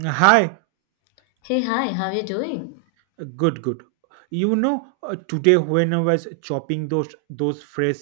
Hi, Hey, hi, how are you doing? good, good. You know, today when I was chopping those fresh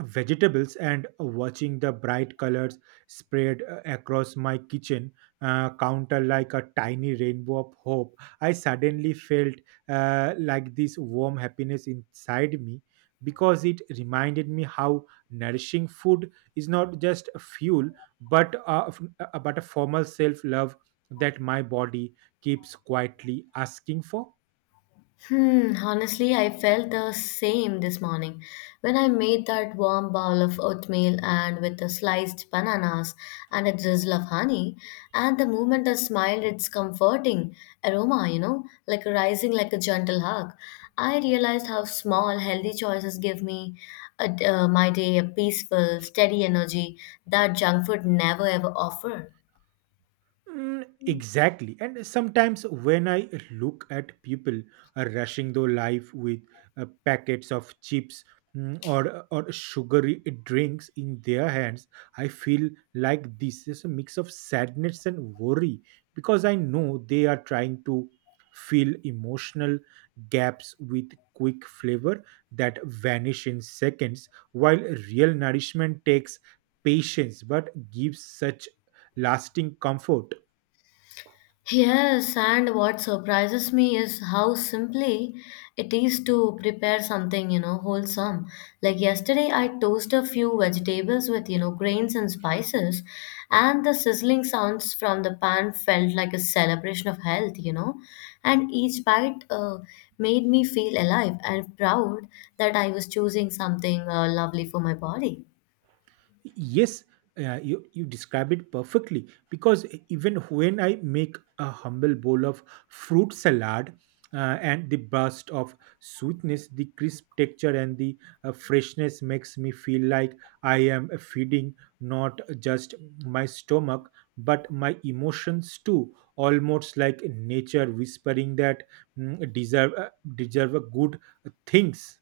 vegetables and watching the bright colors spread across my kitchen counter like a tiny rainbow of hope, I suddenly felt like this warm happiness inside me, because it reminded me how nourishing food is not just fuel but uh, but a formal self love that my body keeps quietly asking for. Hmm, honestly, I felt the same this morning. When I made that warm bowl of oatmeal and with the sliced bananas and a drizzle of honey, and the moment I smiled, its comforting aroma, like rising like a gentle hug. I realized how small, healthy choices give me a, my day a peaceful, steady energy that junk food never ever offer. Mm, exactly. And sometimes when I look at people rushing through life with packets of chips, or sugary drinks in their hands, I feel like this is a mix of sadness and worry, because I know they are trying to fill emotional gaps with quick flavor that vanish in seconds, while real nourishment takes patience but gives such lasting comfort. Yes, and what surprises me is how simply it is to prepare something wholesome. Like yesterday, I toasted a few vegetables with grains and spices, and the sizzling sounds from the pan felt like a celebration of health. And each bite made me feel alive and proud that I was choosing something lovely for my body. Yes, you describe it perfectly, because even when I make a humble bowl of fruit salad and the burst of sweetness, the crisp texture, and the freshness makes me feel like I am feeding not just my stomach, but my emotions too. Almost like nature whispering that mm, deserve uh, deserve good things.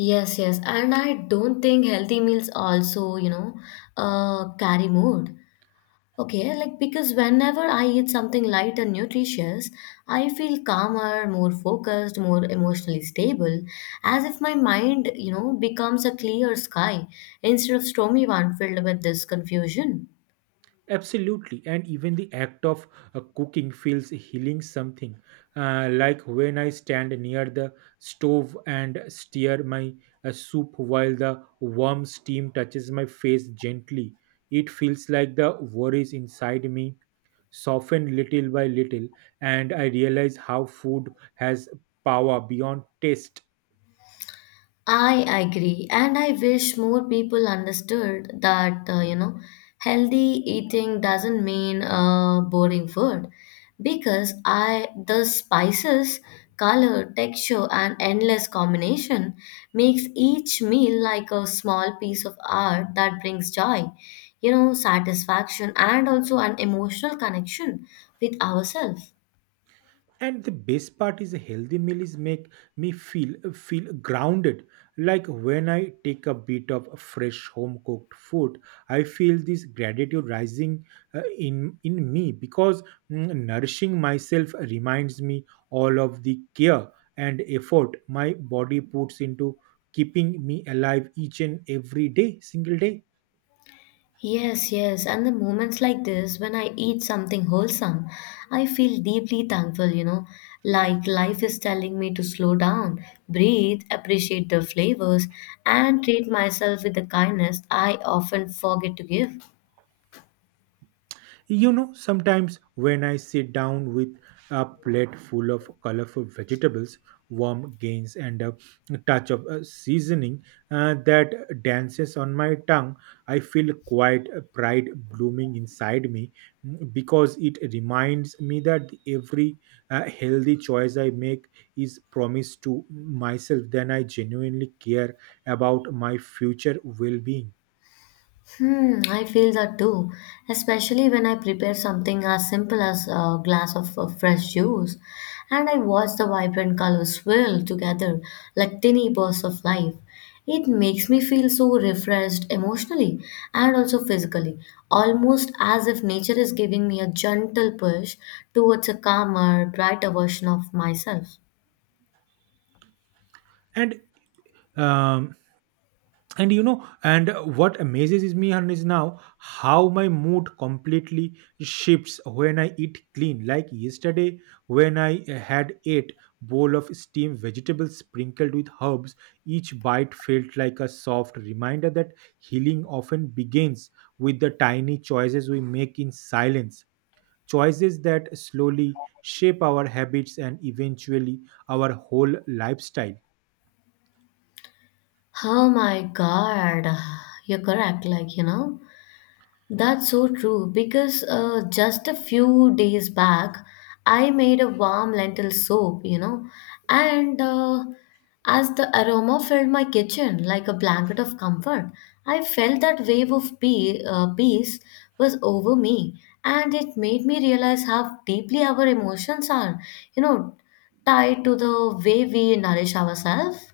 Yes, yes, and I don't think healthy meals also, carry mood. Okay, like because whenever I eat something light and nutritious, I feel calmer, more focused, more emotionally stable, as if my mind becomes a clear sky instead of stormy one filled with this confusion. Absolutely, and even the act of cooking feels healing something. Like when I stand near the stove and stir my soup while the warm steam touches my face gently, it feels like the worries inside me soften little by little, and I realize how food has power beyond taste. I agree, and I wish more people understood that healthy eating doesn't mean boring food, because I the spices, color, texture, and endless combination makes each meal like a small piece of art that brings joy, satisfaction, and also an emotional connection with ourselves. And the best part is a healthy meal is make me feel grounded, like when I take a bit of fresh home cooked food, I feel this gratitude rising, in me, because nourishing myself reminds me all of the care and effort my body puts into keeping me alive each and every day single day. Yes, yes, and the moments like this when I eat something wholesome, I feel deeply thankful, like life is telling me to slow down, breathe, appreciate the flavors, and treat myself with the kindness I often forget to give. You know, sometimes when I sit down with a plate full of colorful vegetables, warm grains, and a touch of seasoning that dances on my tongue, I feel quite a pride blooming inside me, because it reminds me that every healthy choice I make is promised to myself. Then I genuinely care about my future well-being. Hmm, I feel that too, especially when I prepare something as simple as a glass of fresh juice and I watch the vibrant colors swirl together like tiny bursts of life. It makes me feel so refreshed emotionally and also physically, almost as if nature is giving me a gentle push towards a calmer, brighter version of myself. And um, and you know and what amazes is me and is now how my mood completely shifts when I eat clean. Like yesterday, when I had eight bowl of steamed vegetables sprinkled with herbs, each bite felt like a soft reminder that healing often begins with the tiny choices we make in silence, choices that slowly shape our habits and eventually our whole lifestyle. Oh my God, you're correct. That's so true because just a few days back, I made a warm lentil soup, and as the aroma filled my kitchen like a blanket of comfort, I felt that wave of peace was over me, and it made me realize how deeply our emotions are, you know, tied to the way we nourish ourselves.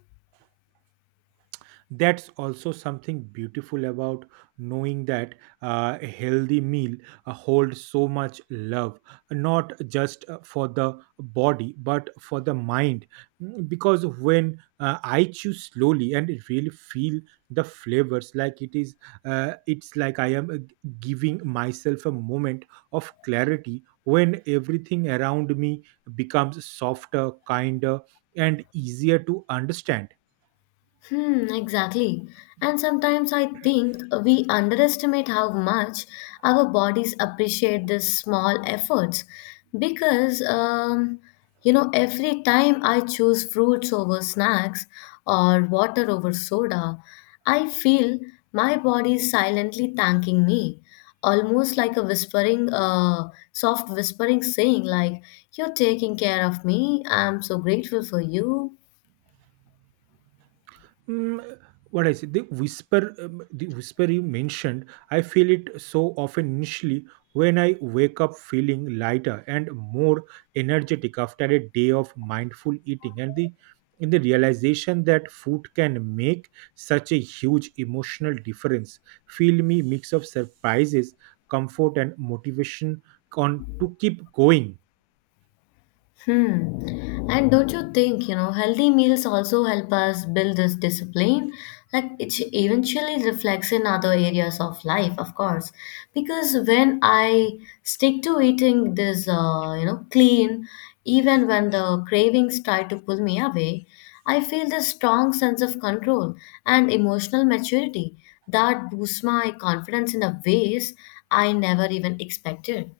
That's also something beautiful about knowing that a healthy meal holds so much love, not just for the body but for the mind. Mm, because when I chew slowly and really feel the flavors, like it's like I am giving myself a moment of clarity, when everything around me becomes softer, kinder, and easier to understand. Hmm, exactly. And sometimes I think we underestimate how much our bodies appreciate these small efforts. Because, every time I choose fruits over snacks or water over soda, I feel my body is silently thanking me, almost like a whispering, soft whispering saying, like, you're taking care of me, I'm so grateful for you. Mm, what I say, the whisper you mentioned, I feel it so often initially, when I wake up feeling lighter and more energetic after a day of mindful eating, and the in the realization that food can make such a huge emotional difference, feel me mix of surprises, comfort, and motivation on to keep going. Hmm. And don't you think, healthy meals also help us build this discipline? Like it eventually reflects in other areas of life, of course. Because when I stick to eating this, clean, even when the cravings try to pull me away, I feel this strong sense of control and emotional maturity that boosts my confidence in a ways I never even expected.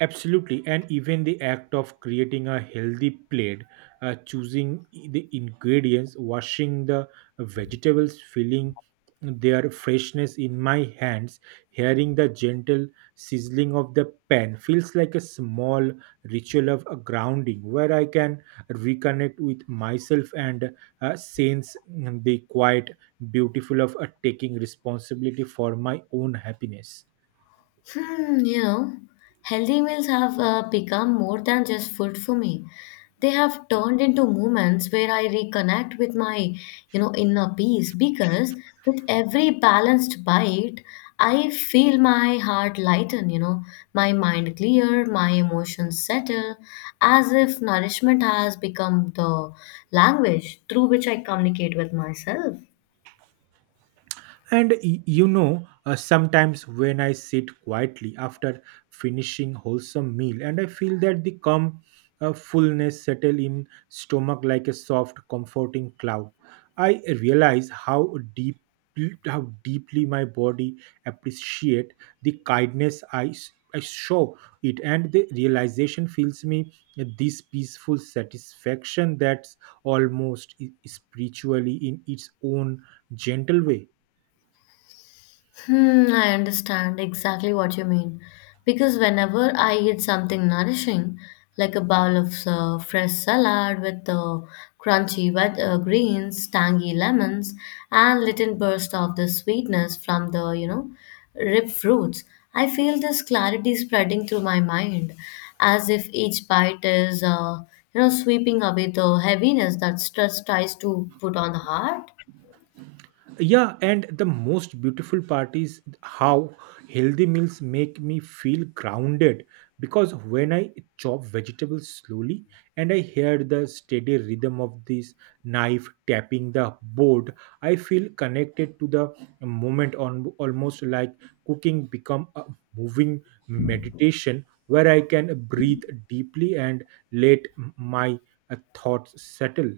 Absolutely, and even the act of creating a healthy plate, choosing the ingredients, washing the vegetables, feeling their freshness in my hands, hearing the gentle sizzling of the pan feels like a small ritual of a grounding, where I can reconnect with myself and sense the quiet beautiful of taking responsibility for my own happiness. Hmm, you know, healthy meals have become more than just food for me. They have turned into moments where I reconnect with my inner peace because with every balanced bite, I feel my heart lighten, my mind clear, my emotions settle, as if nourishment has become the language through which I communicate with myself. And you know, sometimes when I sit quietly after finishing wholesome meal, and I feel that the calm fullness settle in stomach like a soft, comforting cloud, I realize how deeply my body appreciate the kindness I show it, and the realization fills me this peaceful satisfaction that's almost spiritually in its own gentle way. Hmm, I understand exactly what you mean. Because whenever I eat something nourishing, like a bowl of fresh salad with crunchy wet greens, tangy lemons, and little burst of the sweetness from the ripe fruits, I feel this clarity spreading through my mind, as if each bite is sweeping away the heaviness that stress tries to put on the heart. Yeah, and the most beautiful part is how healthy meals make me feel grounded, because when I chop vegetables slowly and I hear the steady rhythm of this knife tapping the board, I feel connected to the moment on, almost like cooking become a moving meditation where I can breathe deeply and let my thoughts settle.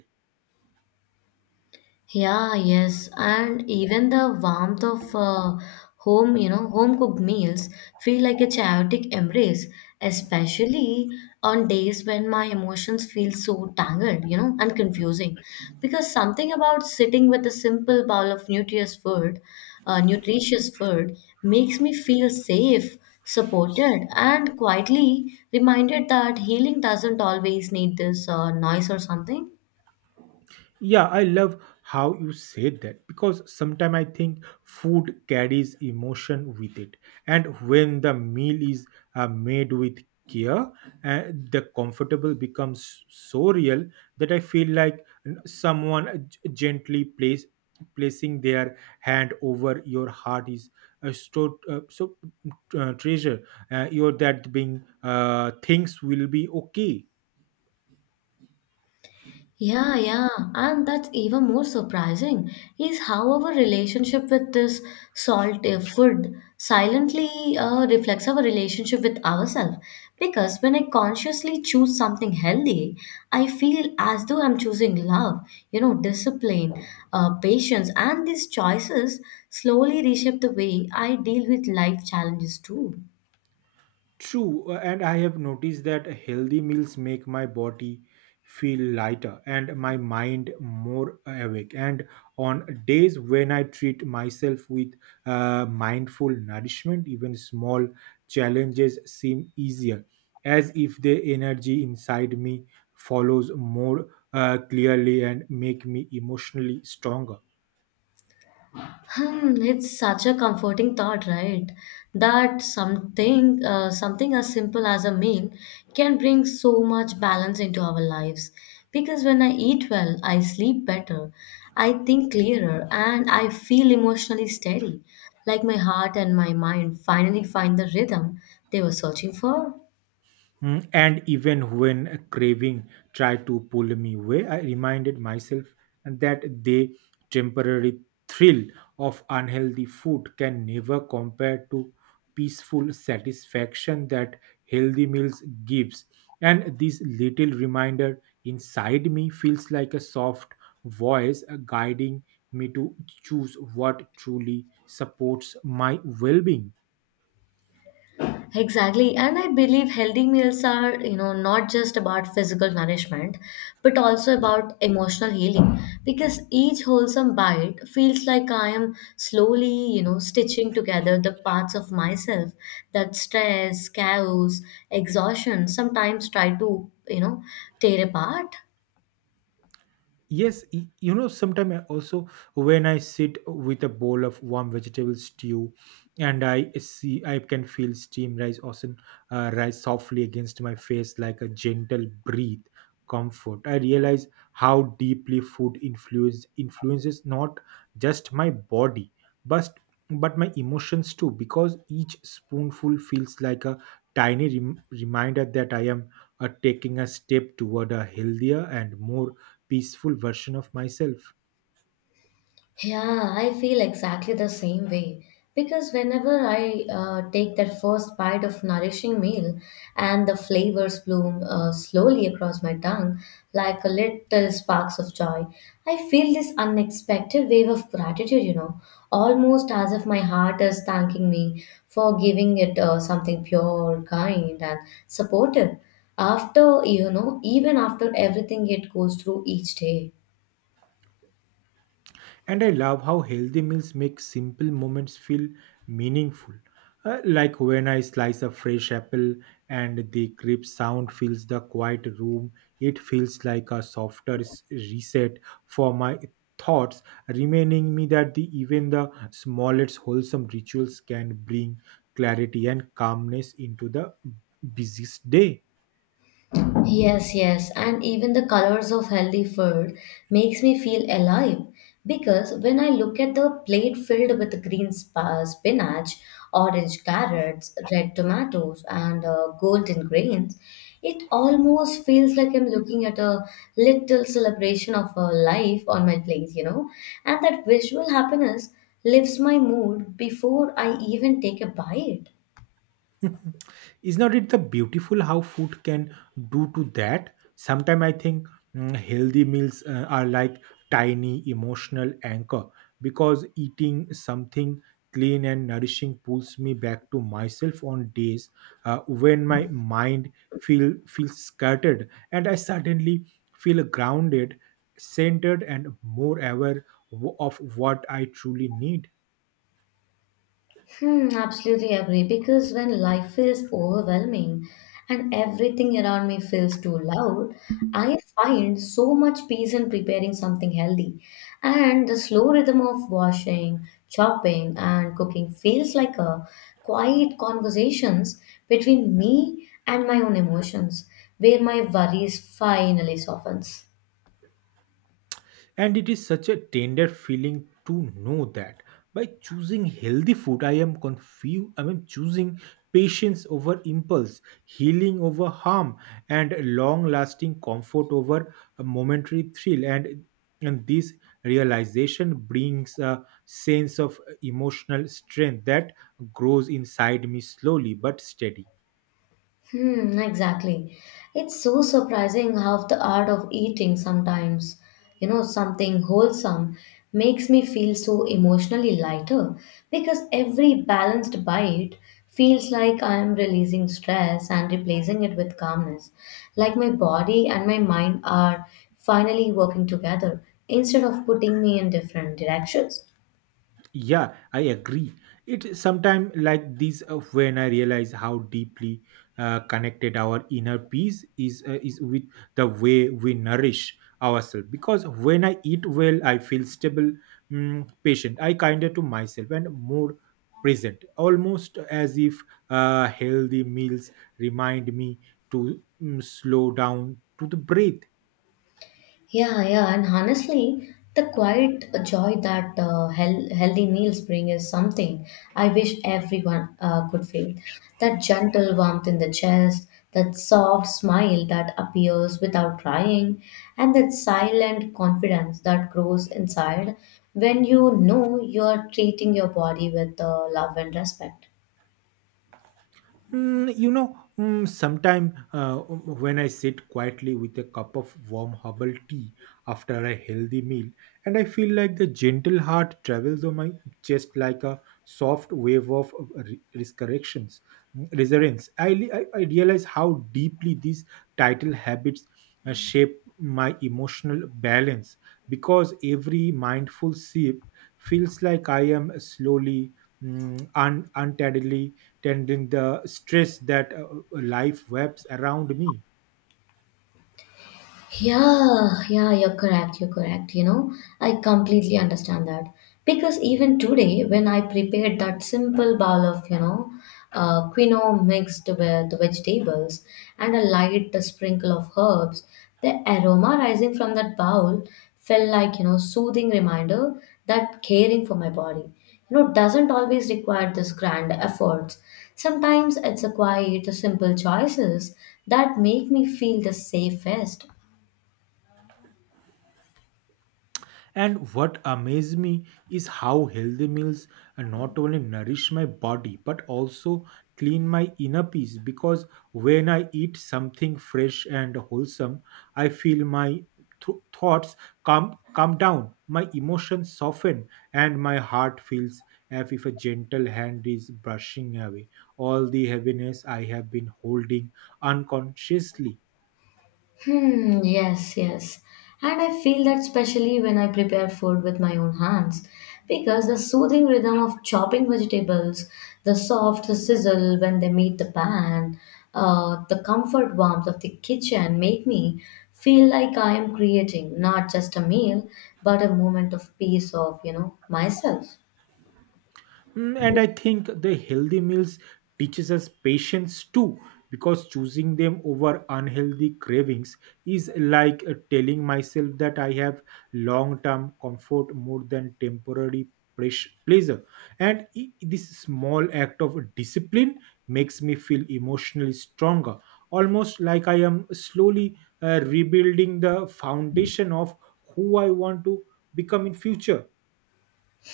Yeah, yes, and even the warmth of home cooked meals feel like a chaotic embrace, especially on days when my emotions feel so tangled and confusing. Because something about sitting with a simple bowl of nutritious food makes me feel safe, supported, and quietly reminded that healing doesn't always need this noise or something. Yeah, I love how you said that, because sometimes I think food carries emotion with it. And when the meal is made with care, uh, the comfortable becomes so real that I feel like someone gently placing their hand over your heart is a stored treasure. You're that being things will be okay. Yeah, yeah. And that's even more surprising is how our relationship with this salt food silently reflects our relationship with ourselves. Because when I consciously choose something healthy, I feel as though I'm choosing love, discipline, patience, and these choices slowly reshape the way I deal with life challenges too. True, and I have noticed that healthy meals make my body feel lighter and my mind more awake. And on days when I treat myself with mindful nourishment, even small challenges seem easier, as if the energy inside me follows more clearly and make me emotionally stronger. Hmm, it's such a comforting thought, right? That something as simple as a meal can bring so much balance into our lives. Because when I eat well, I sleep better, I think clearer, and I feel emotionally steady. Like my heart and my mind finally find the rhythm they were searching for. Mm, and even when a craving tried to pull me away, I reminded myself that the temporary thrill of unhealthy food can never compare to peaceful satisfaction that healthy meals gives. And this little reminder inside me feels like a soft voice guiding me to choose what truly supports my well-being. Exactly. And I believe healthy meals are, not just about physical nourishment, but also about emotional healing. Because each wholesome bite feels like I am slowly, stitching together the parts of myself that stress, chaos, exhaustion sometimes try to tear apart. Yes, you know, sometimes I also, when I sit with a bowl of warm vegetable stew and I see, I can feel steam rise, awesome, rise softly against my face like a gentle breath, comfort. I realize how deeply food influences not just my body, but but my emotions too, because each spoonful feels like a tiny reminder that I am taking a step toward a healthier and more peaceful version of myself. Yeah, I feel exactly the same way because whenever I take that first bite of nourishing meal and the flavors bloom slowly across my tongue like a little sparks of joy, I feel this unexpected wave of gratitude, almost as if my heart is thanking me for giving it something pure, kind, and supportive. Even after everything it goes through each day. And I love how healthy meals make simple moments feel meaningful. Like when I slice a fresh apple and the crisp sound fills the quiet room, it feels like a softer reset for my thoughts, reminding me that the, even the smallest wholesome rituals can bring clarity and calmness into the busiest day. Yes, yes, and even the colors of healthy food makes me feel alive because when I look at the plate filled with green spinach, orange carrots, red tomatoes, and golden grains, it almost feels like I'm looking at a little celebration of life on my plate, and that visual happiness lifts my mood before I even take a bite. Is not it the beautiful how food can do to that? Sometimes I think healthy meals are like tiny emotional anchor, because eating something clean and nourishing pulls me back to myself on days when my mind feels scattered, and I suddenly feel grounded, centered, and more aware of what I truly need. Hmm, absolutely agree. Because when life feels overwhelming and everything around me feels too loud, I find so much peace in preparing something healthy. And the slow rhythm of washing, chopping, and cooking feels like a quiet conversations between me and my own emotions, where my worries finally softens. And it is such a tender feeling to know that by choosing healthy food, I am confused. I am choosing patience over impulse, healing over harm, and long lasting comfort over a momentary thrill. And this realization brings a sense of emotional strength that grows inside me slowly but steady. Hmm, exactly. It's so surprising how the art of eating sometimes, something wholesome makes me feel so emotionally lighter because every balanced bite feels like I am releasing stress and replacing it with calmness. Like my body and my mind are finally working together instead of putting me in different directions. Yeah, I agree. It sometimes like this, when I realize how deeply connected our inner peace is with the way we nourish ourselves. Because when I eat well, I feel stable, patient. I kinder to myself and more present. Almost as if healthy meals remind me to slow down to the breath. Yeah, yeah, and honestly, the quiet joy that healthy meals bring is something I wish everyone could feel. That gentle warmth in the chest, that soft smile that appears without trying, and that silent confidence that grows inside when you know you are treating your body with love and respect. Mm, you know, sometime when I sit quietly with a cup of warm herbal tea after a healthy meal, and I feel like the gentle heart travels on my chest like a soft wave of resurrections, mm, resurgence. I, li- I realize how deeply these title habits shape my emotional balance, because every mindful sip feels like I am slowly, untidily tending the stress that life webs around me. Yeah, yeah, you're correct. You're correct. You know, I completely understand that. Because even today, when I prepared that simple bowl of quinoa mixed with vegetables and a light sprinkle of herbs, the aroma rising from that bowl felt like soothing reminder that caring for my body, doesn't always require this grand efforts. Sometimes it's a quiet, simple choices that make me feel the safest. And what amazed me is how healthy meals not only nourish my body but also clean my inner peace, because when I eat something fresh and wholesome, I feel my thoughts calm down, my emotions soften, and my heart feels as if a gentle hand is brushing away all the heaviness I have been holding unconsciously. Hmm, yes, yes. And I feel that especially when I prepare food with my own hands, because the soothing rhythm of chopping vegetables, the soft sizzle when they meet the pan, the comfort warmth of the kitchen make me feel like I am creating not just a meal, but a moment of peace of myself. Mm, and I think the healthy meals teaches us patience too, because choosing them over unhealthy cravings is like telling myself that I have long term comfort more than temporary pleasure, and this small act of discipline makes me feel emotionally stronger, almost like I am slowly rebuilding the foundation of who I want to become in future.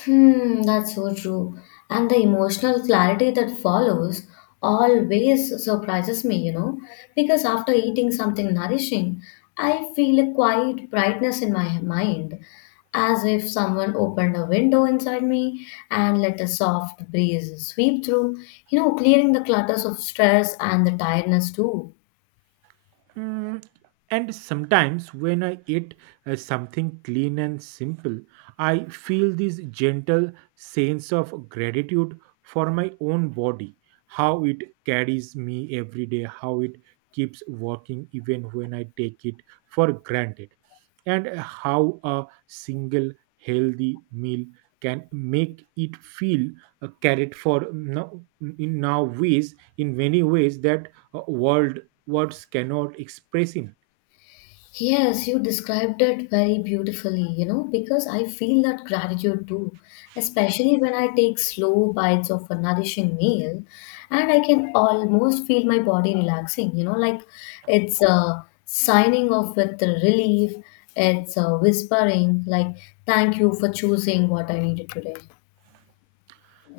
Hmm, that's so true. And the emotional clarity that follows always surprises me, because after eating something nourishing, I feel a quiet brightness in my mind, as if someone opened a window inside me and let a soft breeze sweep through, clearing the clutters of stress and the tiredness too. Mm, and sometimes when I eat something clean and simple, I feel this gentle sense of gratitude for my own body, how it carries me every day, how it keeps working even when I take it for granted, and how a single healthy meal can make it feel carried for now, in now ways in many ways that world words cannot express in. Yes, you described it very beautifully, because I feel that gratitude too, especially when I take slow bites of a nourishing meal and I can almost feel my body relaxing, like it's a signing off with the relief, it's a whispering, like, thank you for choosing what I needed today.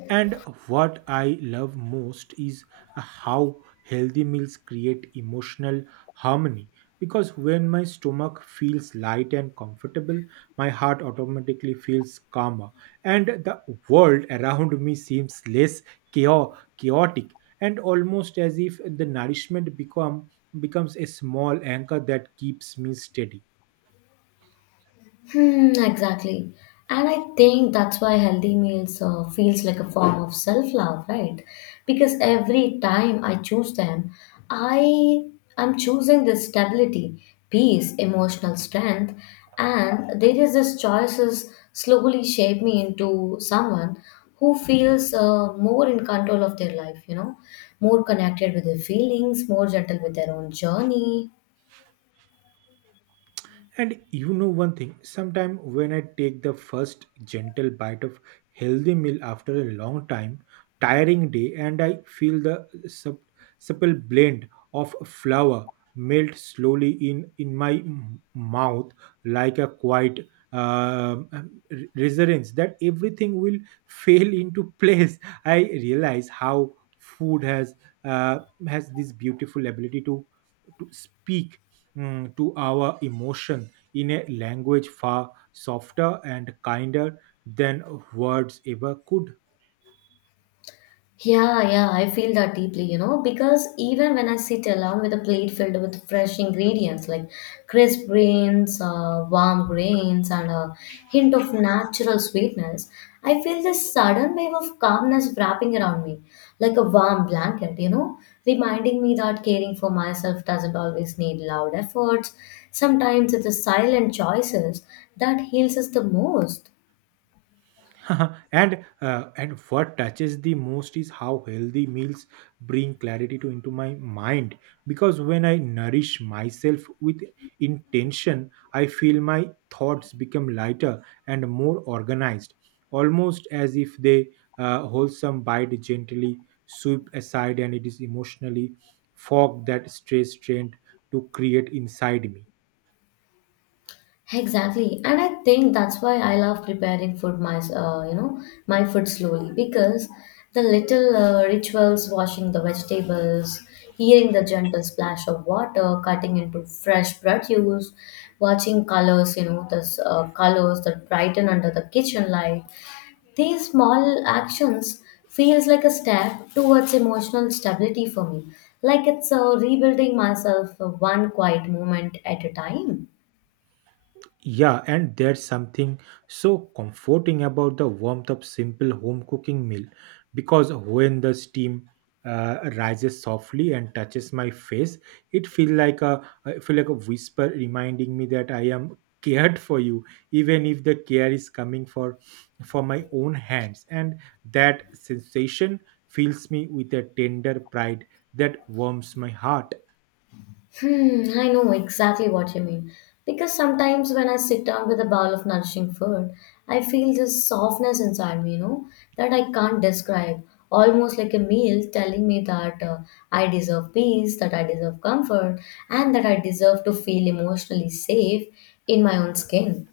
And what I love most is how healthy meals create emotional harmony. Because when my stomach feels light and comfortable, my heart automatically feels calmer, and the world around me seems less chaotic, and almost as if the nourishment becomes a small anchor that keeps me steady. Hmm, exactly. And I think that's why healthy meals feels like a form of self-love, right? Because every time I choose them, I am choosing this stability, peace, emotional strength, and there is this choices slowly shape me into someone who feels more in control of their life, you know, more connected with their feelings, more gentle with their own journey. And you know one thing, sometime when I take the first gentle bite of healthy meal after a long time, tiring day, and I feel the supple blend of flour melt slowly in my mouth like a quiet um, um, reassurance that everything will fail into place. I realize how food has uh, has this beautiful ability to speak, to our emotion in a language far softer and kinder than words ever could. Yeah, yeah, I feel that deeply, you know, because even when I sit alone with a plate filled with fresh ingredients like crisp grains, warm grains, and a hint of natural sweetness, I feel this sudden wave of calmness wrapping around me, like a warm blanket, you know, reminding me that caring for myself doesn't always need loud efforts. Sometimes it's the silent choices that heals us the most. And what touches the most is how healthy meals bring clarity to into my mind, because when I nourish myself with intention, I feel my thoughts become lighter and more organized, almost as if they, wholesome bite gently sweep aside and it is emotionally fog that stays strained to create inside me. Exactly, and I think that's why I love preparing food my you know my food slowly because the little rituals, washing the vegetables, hearing the gentle splash of water, cutting into fresh produce, watching colors, you know the colors that brighten under the kitchen light. These small actions feels like a step towards emotional stability for me, like it's rebuilding myself one quiet moment at a time. Yeah, and there's something so comforting about the warmth of simple home cooking meal, because when the steam rises softly and touches my face, it feels like a I feel like a whisper reminding me that I am cared for you, even if the care is coming for my own hands. And that sensation fills me with a tender pride that warms my heart. Hmm, I know exactly what you mean. Because sometimes when I sit down with a bowl of nourishing food, I feel this softness inside me, you know, that I can't describe. Almost like a meal telling me that I deserve peace, that I deserve comfort, and that I deserve to feel emotionally safe in my own skin.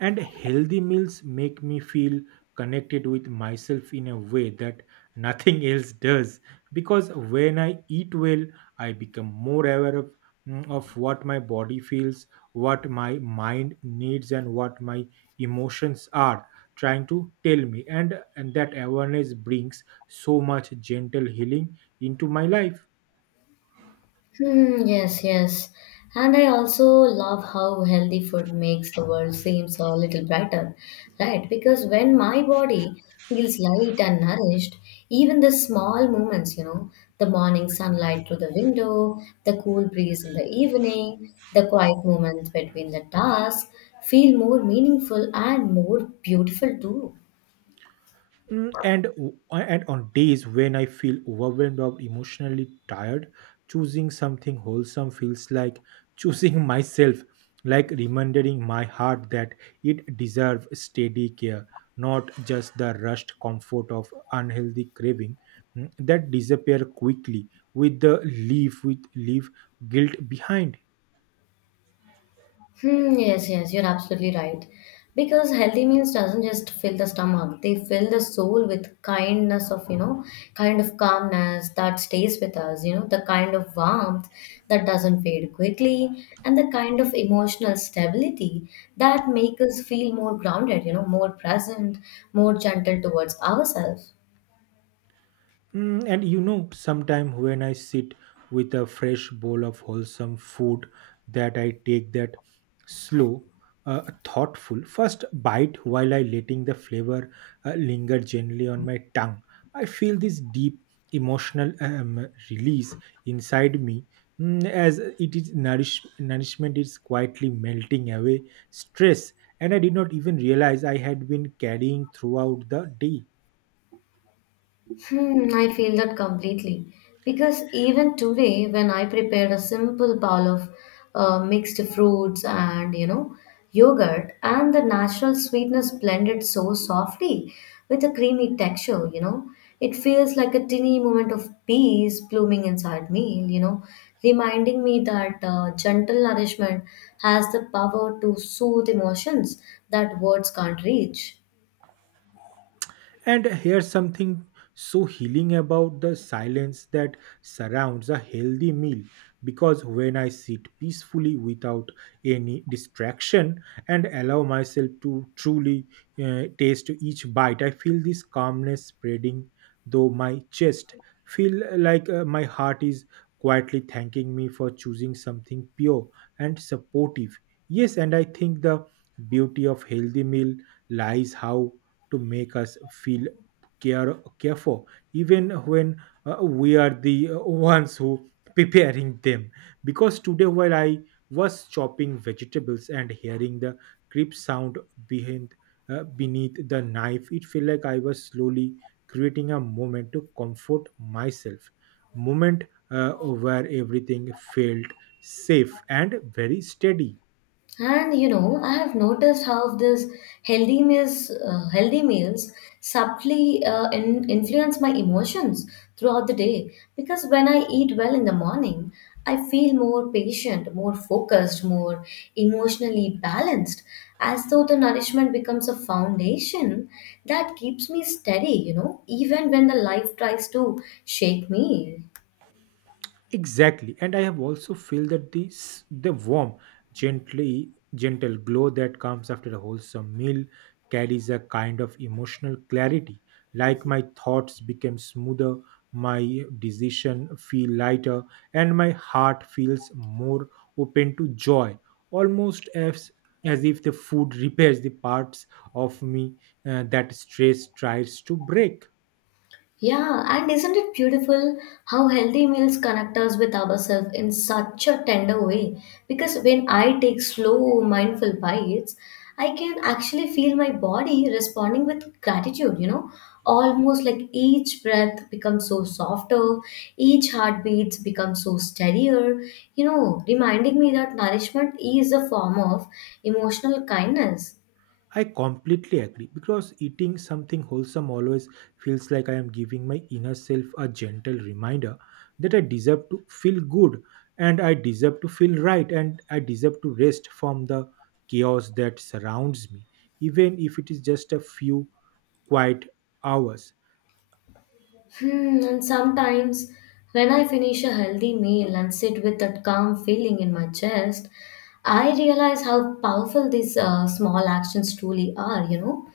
And healthy meals make me feel connected with myself in a way that nothing else does, because when I eat well I become more aware of, of what my body feels, what my mind needs, and what my emotions are trying to tell me. And that awareness brings so much gentle healing into my life. Hmm, yes, yes. And I also love how healthy food makes the world seems a little brighter, right? Because when my body feels light and nourished, even the small moments, you know, the morning sunlight through the window, the cool breeze in the evening, the quiet moments between the tasks, feel more meaningful and more beautiful too. And on days when I feel overwhelmed or emotionally tired, choosing something wholesome feels like choosing myself, like reminding my heart that it deserves steady care, not just the rushed comfort of unhealthy craving, that disappear quickly with the leave with leave guilt behind. Hmm, yes, yes, you're absolutely right. Because healthy meals doesn't just fill the stomach, they fill the soul with kindness of, you know, kind of calmness that stays with us, you know, the kind of warmth that doesn't fade quickly, and the kind of emotional stability that make us feel more grounded, you know, more present, more gentle towards ourselves. And you know, sometime when I sit with a fresh bowl of wholesome food, that I take that slow, thoughtful first bite while I letting the flavor linger gently on my tongue. I feel this deep emotional release inside me, as it is nourishment is quietly melting away stress, and I did not even realize I had been carrying throughout the day. Hmm, I feel that completely. Because even today, when I prepared a simple bowl of mixed fruits and you know yogurt, and the natural sweetness blended so softly with a creamy texture, you know, it feels like a tiny moment of peace blooming inside me, you know, reminding me that gentle nourishment has the power to soothe emotions that words can't reach. And here's something so healing about the silence that surrounds a healthy meal, because when I sit peacefully without any distraction and allow myself to truly, taste each bite, I feel this calmness spreading though my chest. Feel like, my heart is quietly thanking me for choosing something pure and supportive. Yes, and I think the beauty of healthy meal lies how to make us feel careful even when, we are the, ones who preparing them, because today while I was chopping vegetables and hearing the crisp sound behind, beneath the knife, it felt like I was slowly creating a moment to comfort myself, moment, uh, where everything felt safe and very steady. And you know, I have noticed how healthy meals subtly influence my emotions throughout the day. Because when I eat well in the morning, I feel more patient, more focused, more emotionally balanced, as though the nourishment becomes a foundation that keeps me steady. You know, even when the life tries to shake me. Exactly, and I have also feel that this the warm, gently gentle glow that comes after a wholesome meal carries a kind of emotional clarity. Like my thoughts became smoother, my decision feel lighter, and my heart feels more open to joy. Almost as if the food repairs the parts of me, that stress tries to break. Yeah, and isn't it beautiful how healthy meals connect us with ourselves in such a tender way? Because when I take slow, mindful bites, I can actually feel my body responding with gratitude, you know? Almost like each breath becomes so softer, each heartbeat becomes so steadier, you know, reminding me that nourishment is a form of emotional kindness. I completely agree because eating something wholesome always feels like I am giving my inner self a gentle reminder that I deserve to feel good, and I deserve to feel right, and I deserve to rest from the chaos that surrounds me, even if it is just a few quiet hours. Hmm, and sometimes when I finish a healthy meal and sit with that calm feeling in my chest, I realize how powerful these small actions truly are, you know,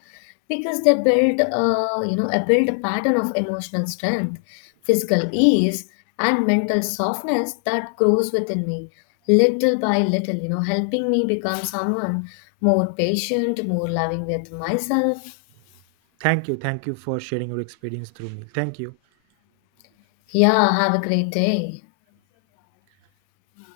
because they build a pattern of emotional strength, physical ease, and mental softness that grows within me little by little, you know, helping me become someone more patient, more loving with myself. Thank you. Thank you for sharing your experience through me. Thank you. Yeah, have a great day.